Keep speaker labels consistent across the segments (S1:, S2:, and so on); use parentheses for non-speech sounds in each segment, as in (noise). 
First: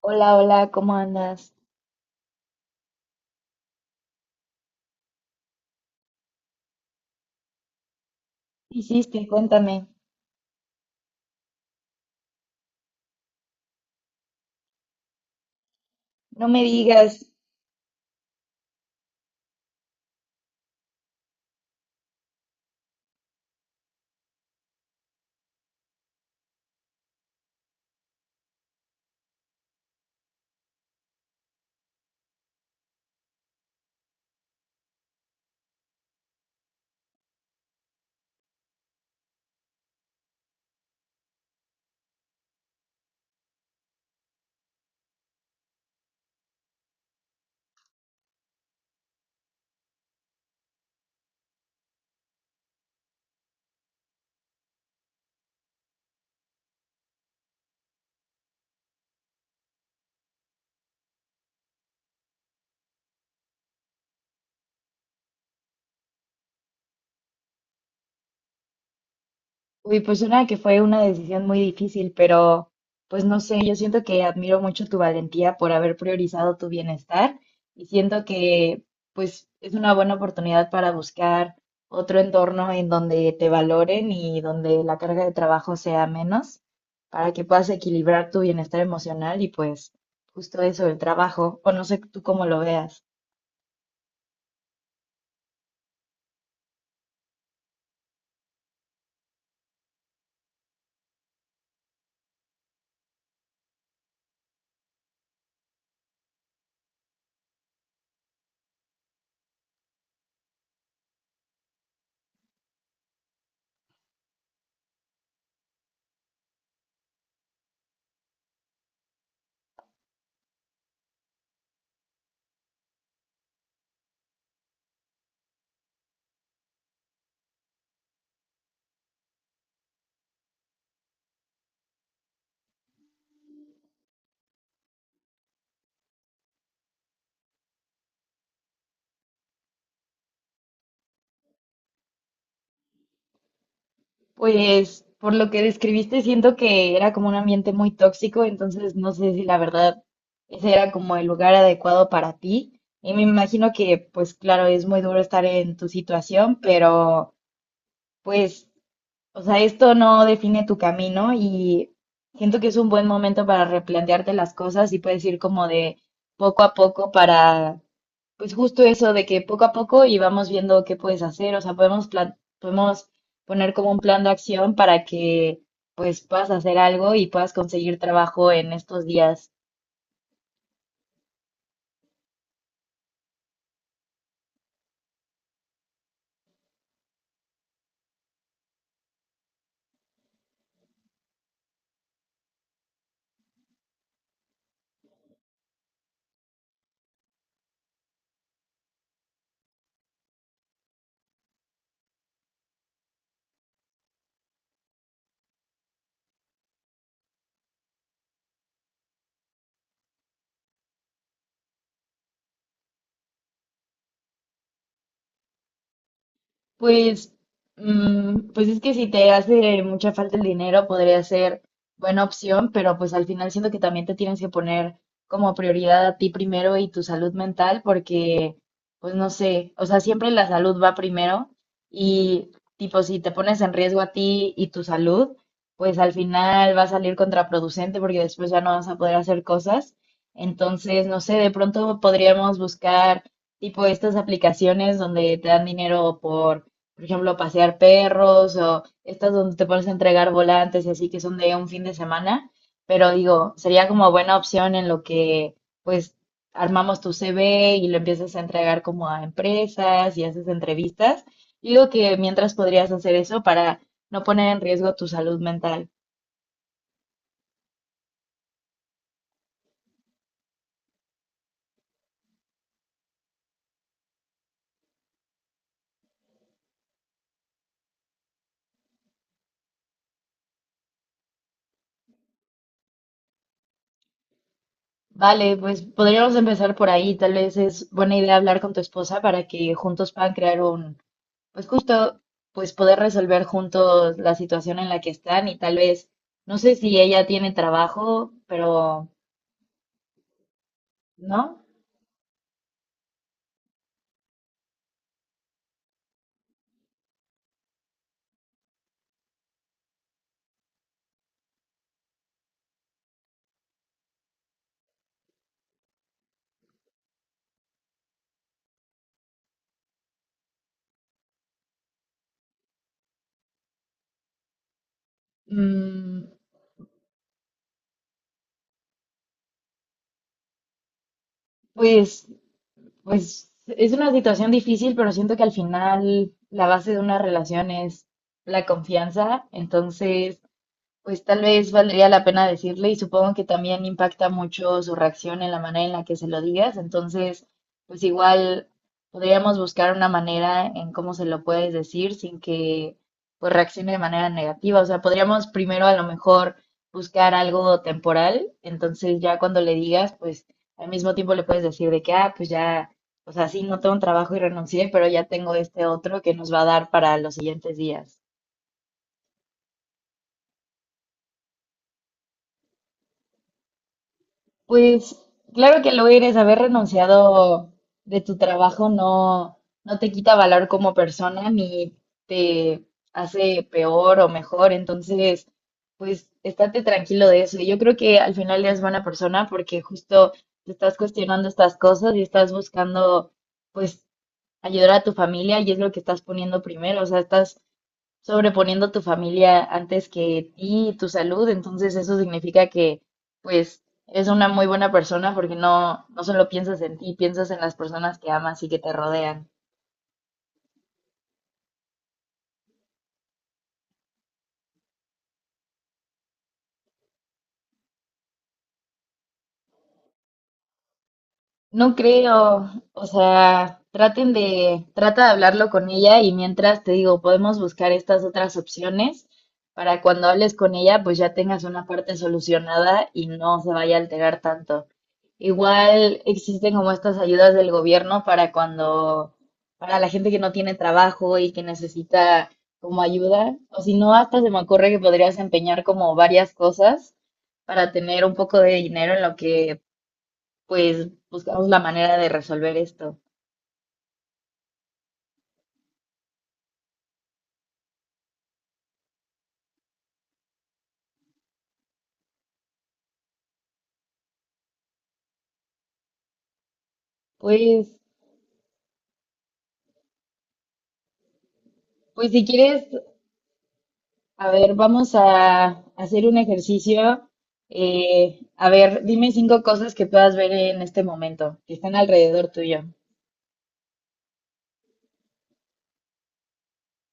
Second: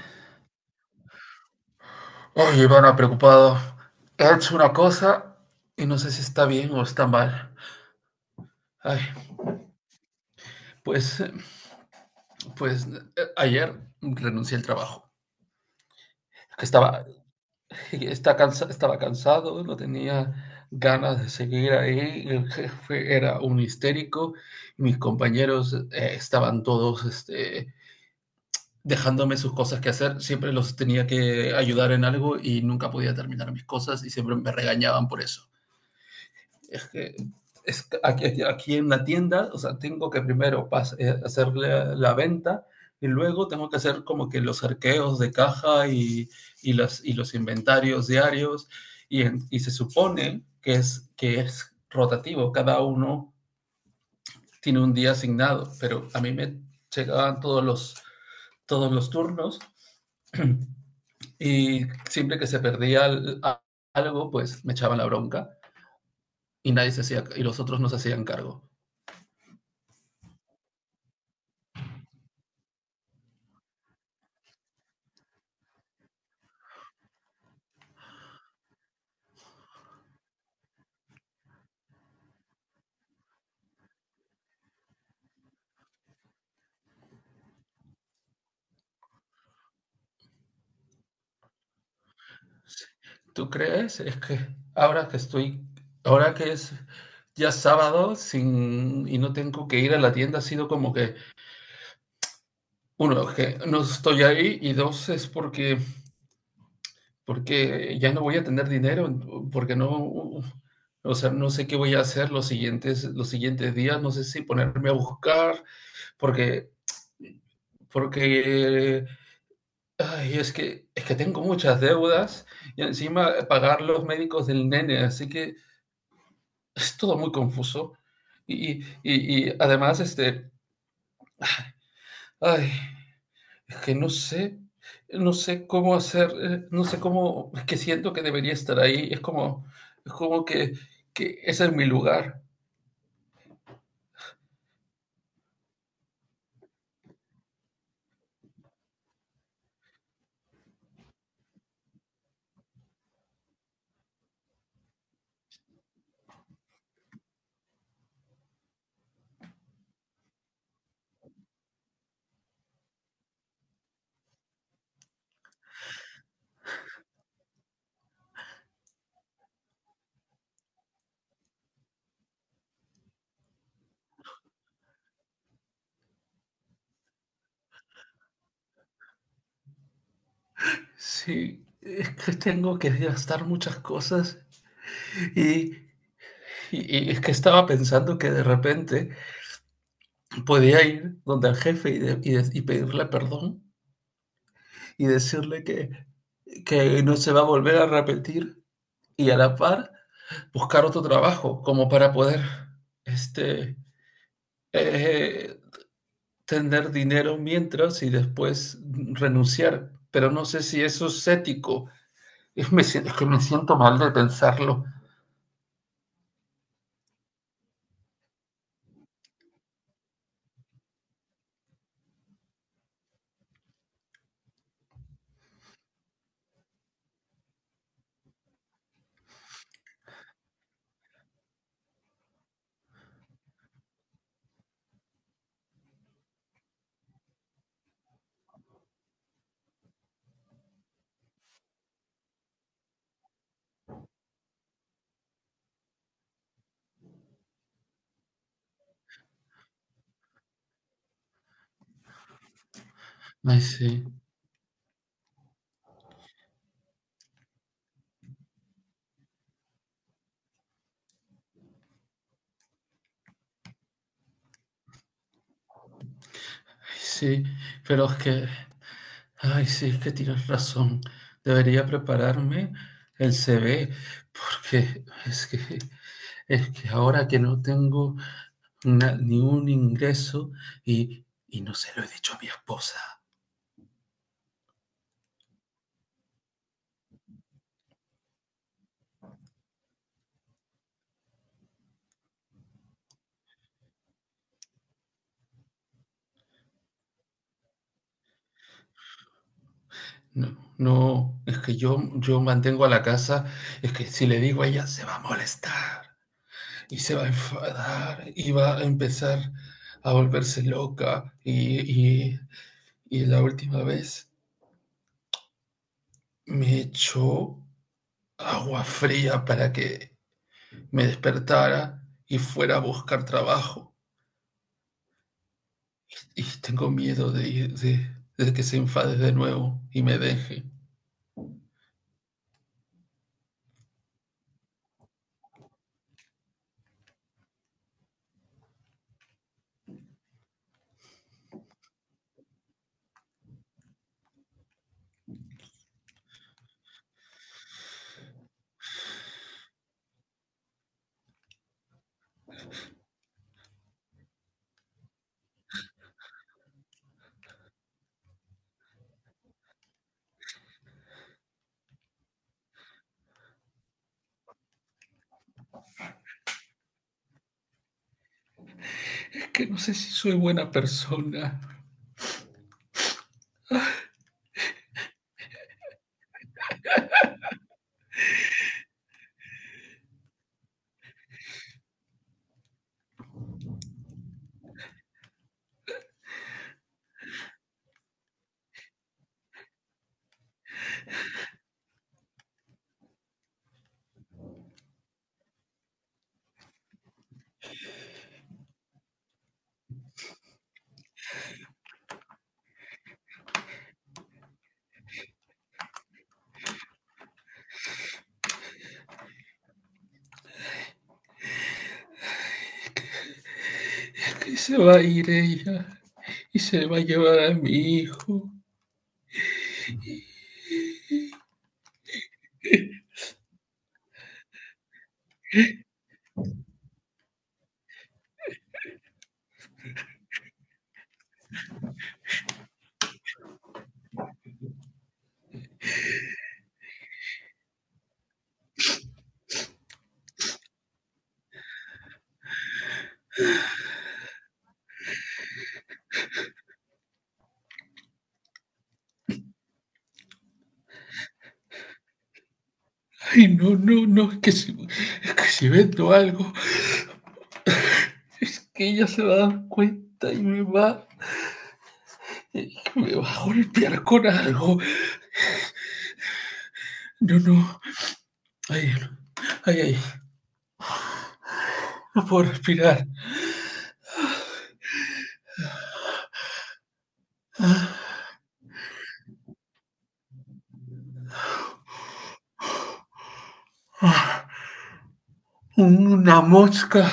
S1: Hola, hola, ¿cómo andas?
S2: Oye, Ivana, preocupado. He hecho una cosa y no sé si está bien o está mal.
S1: ¿Qué
S2: Ay,
S1: hiciste? Cuéntame.
S2: pues, pues, ayer renuncié al trabajo.
S1: No me
S2: estaba,
S1: digas,
S2: Estaba cansado, no tenía ganas de seguir ahí. El jefe era un histérico. Mis compañeros estaban todos, dejándome sus cosas que hacer. Siempre los tenía que ayudar en algo y nunca podía terminar mis cosas y siempre me regañaban por eso. Es que es aquí, en la tienda, o sea, tengo que primero hacer la venta, y luego tengo que hacer como que los arqueos de caja y y los inventarios diarios, y, y se supone que es rotativo, cada uno tiene un día asignado, pero a mí me llegaban todos los turnos. (clears throat) Y siempre que se perdía algo, pues me echaban la bronca y los otros no se hacían cargo.
S1: uy, pues una que fue una decisión muy difícil, pero pues no sé, yo siento que admiro mucho tu valentía por haber priorizado tu bienestar y siento que pues es una buena oportunidad para buscar otro entorno en donde te valoren y donde la carga de trabajo sea menos, para que puedas equilibrar tu bienestar emocional y pues justo eso, el trabajo, o no sé tú cómo lo veas.
S2: ¿Tú crees? Es que ahora que estoy, ahora que es ya sábado sin, y no tengo que ir a la tienda, ha sido como que, uno, que no estoy ahí y dos, es porque ya no voy a tener dinero, porque no, o sea, no sé qué voy a hacer los siguientes días, no sé si ponerme a buscar, porque, porque, ay, es que tengo muchas deudas y encima pagar los médicos del nene, así que es todo muy confuso. Y además, ay, que no sé cómo hacer, no sé cómo, que siento que debería estar ahí. Es como que ese es mi lugar.
S1: Pues por lo que describiste, siento que era como un ambiente muy tóxico, entonces no sé si la verdad ese era como el lugar adecuado para ti. Y me imagino que, pues claro, es muy duro estar en tu situación, pero pues, o sea, esto no define tu camino y siento que es un buen momento para replantearte las cosas y puedes ir como de poco a poco para pues justo eso de que poco a poco y vamos viendo qué puedes hacer, o sea, podemos podemos poner como un plan de acción para que pues puedas hacer algo y puedas conseguir trabajo en estos días.
S2: Sí, es que tengo que gastar muchas cosas. Y, y es que estaba pensando que de repente podía ir donde el jefe y pedirle perdón y decirle que no se va a volver a repetir. Y a la par, buscar otro trabajo como para poder este, eh, tener dinero mientras y después renunciar. Pero no sé si eso es ético. Es que me siento mal de pensarlo.
S1: Pues, mm, pues es que si te hace mucha falta el dinero, podría ser buena opción, pero pues al final siento que también te tienes que poner como prioridad a ti primero y tu salud mental, porque, pues no sé, o sea, siempre la salud va primero y tipo, si te pones en riesgo a ti y tu salud, pues al final va a salir contraproducente porque después ya no vas a poder hacer cosas. Entonces, no sé, de pronto podríamos buscar tipo estas aplicaciones donde te dan dinero por ejemplo, pasear perros o estas donde te pones a entregar volantes y así que son de un fin de semana, pero digo,
S2: Ay,
S1: sería
S2: sí,
S1: como buena opción en lo que pues armamos tu CV y lo empiezas a entregar como a empresas y haces entrevistas. Yo digo que mientras podrías hacer eso para no poner en riesgo tu salud mental.
S2: ay, sí, pero ay, sí, es que tienes razón. Debería prepararme el CV, porque es que ahora que no tengo ni un ingreso, y no se lo he dicho a mi esposa.
S1: Vale, pues podríamos empezar por ahí. Tal vez es buena idea hablar con tu esposa para que juntos puedan crear un. Pues justo, pues poder resolver juntos la situación en la que están y tal vez, no sé si ella tiene trabajo, pero
S2: No, no,
S1: no,
S2: es que yo mantengo a la casa, es que si le digo a ella se va a molestar y se va a enfadar y va a empezar a volverse loca, y, y la última vez me echó agua fría para que me despertara y fuera a buscar trabajo,
S1: mm,
S2: y tengo miedo de que se enfade de nuevo y me deje.
S1: pues, pues es una situación difícil, pero siento que al final la base de una relación es la confianza, entonces... Pues tal vez valdría la pena decirle y supongo que también impacta mucho su reacción en la manera en la que se lo digas. Entonces, pues igual podríamos buscar una manera en cómo se lo puedes decir sin que pues reaccione de manera negativa. O sea, podríamos primero a lo mejor buscar algo temporal. Entonces ya cuando le digas, pues al mismo tiempo le puedes decir de que, ah, pues ya, o sea, sí, no tengo un trabajo y renuncié, pero ya tengo este otro que nos va a dar para los siguientes días.
S2: Es que no sé si soy buena persona,
S1: Pues claro que lo eres, haber renunciado de tu trabajo no, no te quita valor como persona ni te hace peor o mejor. Entonces, pues estate tranquilo de eso. Yo creo que al final eres buena persona porque justo te estás cuestionando estas cosas y estás buscando, pues, ayudar a tu familia y es lo que estás poniendo primero. O sea, estás sobreponiendo a tu familia antes que ti y tu salud, entonces eso significa que pues eres una muy buena persona porque no, no solo piensas en ti, piensas en las personas que amas y que te rodean.
S2: es que se va a ir ella y se le va a llevar a mi hijo.
S1: No creo, o sea, traten de, trata de hablarlo con ella y mientras te digo, podemos buscar estas otras opciones para cuando hables con ella, pues ya tengas una parte solucionada y no se vaya a alterar tanto. Igual existen como estas ayudas del gobierno para cuando, para la gente que no tiene trabajo y que necesita como ayuda, o si no, hasta se me ocurre que podrías empeñar como varias cosas para tener un poco de dinero en lo que pues buscamos la manera de resolver esto.
S2: Ay, no, no, no, es que si, vendo algo, es que ella se va a dar cuenta y me va a golpear con algo. No, no,
S1: Pues,
S2: ay, ay, ay, no
S1: pues si
S2: puedo
S1: quieres,
S2: respirar.
S1: a ver, vamos a hacer un ejercicio.
S2: Ah,
S1: A ver, dime cinco cosas que puedas ver en este momento, que están alrededor tuyo.
S2: ah, una mosca,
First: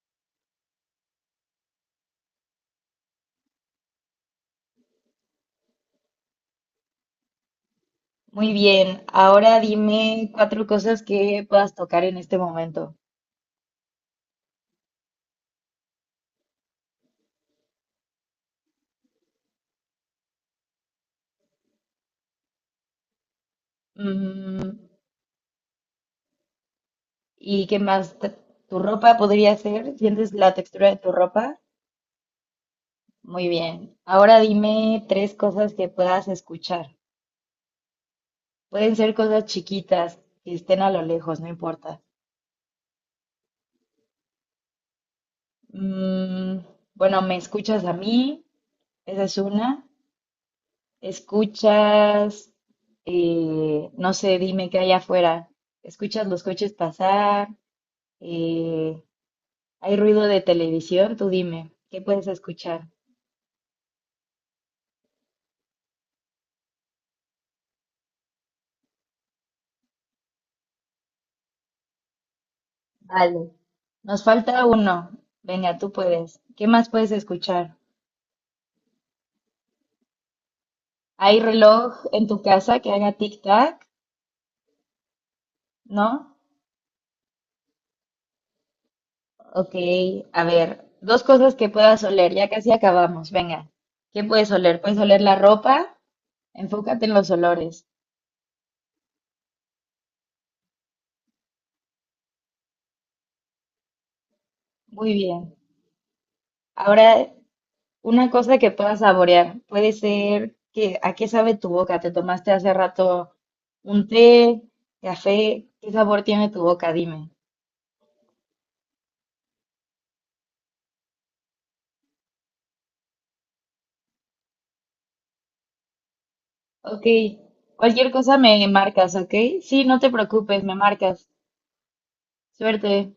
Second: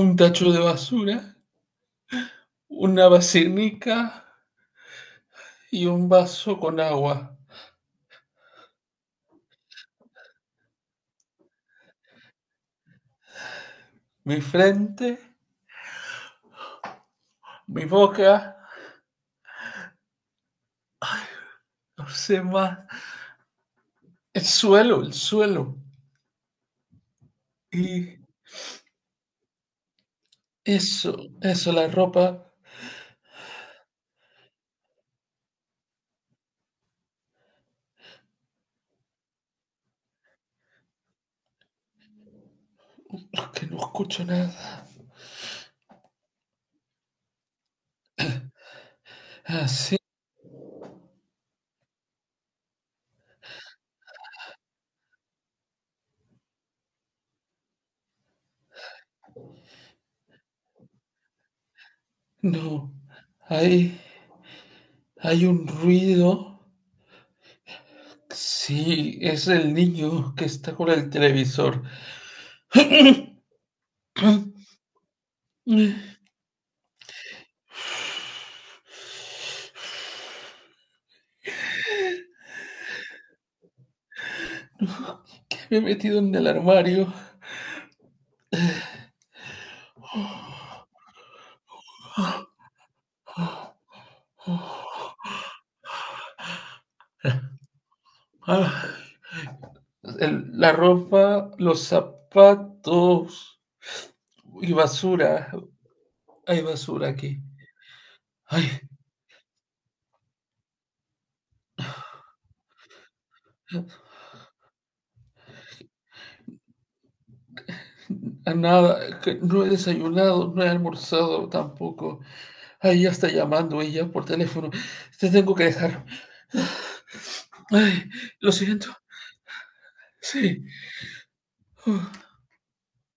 S2: un tacho de basura, una vacinica y un vaso con agua.
S1: Muy bien, ahora dime cuatro cosas que puedas tocar en este momento.
S2: Mi frente, mi boca, no sé más. El
S1: Mm,
S2: suelo, el suelo.
S1: ¿y qué más?
S2: Y
S1: T- ¿Tu ropa podría ser? ¿Sientes la textura de tu
S2: Eso,
S1: ropa?
S2: eso, la ropa,
S1: Muy bien. Ahora dime tres cosas que puedas escuchar. Pueden ser cosas chiquitas que estén a lo lejos, no importa.
S2: que no escucho nada.
S1: Mm, bueno, me escuchas a mí, esa es una.
S2: Así,
S1: Escuchas, no sé, dime qué hay afuera. Escuchas los coches pasar, eh, hay ruido de televisión, tú dime, ¿qué puedes escuchar?
S2: no, hay, hay un ruido. Sí, es el niño que está con el televisor.
S1: Vale. Nos falta
S2: (clears throat)
S1: uno. Venga, tú puedes. ¿Qué más puedes escuchar? ¿Hay reloj en tu casa que haga tic-tac?
S2: Que me he metido
S1: ¿No?
S2: en el armario.
S1: Ok, a ver, dos cosas que puedas oler, ya casi acabamos, venga. ¿Qué puedes oler? Puedes oler la ropa, enfócate en los olores.
S2: Ah, la ropa, los zapatos y
S1: Muy bien.
S2: basura. Hay basura
S1: Ahora,
S2: aquí.
S1: una cosa que
S2: Ay,
S1: puedas saborear, puede ser que a qué sabe tu boca, te tomaste hace rato un té, café, ¿qué sabor tiene tu boca? Dime.
S2: a nada, que no he desayunado, no he almorzado tampoco. Ahí ya está llamando ella por teléfono. Te tengo que dejar.
S1: Ok,
S2: Ay,
S1: cualquier cosa
S2: lo
S1: me
S2: siento.
S1: marcas, ¿ok? Sí, no te preocupes,
S2: Sí.
S1: me marcas.
S2: Uf.
S1: Suerte.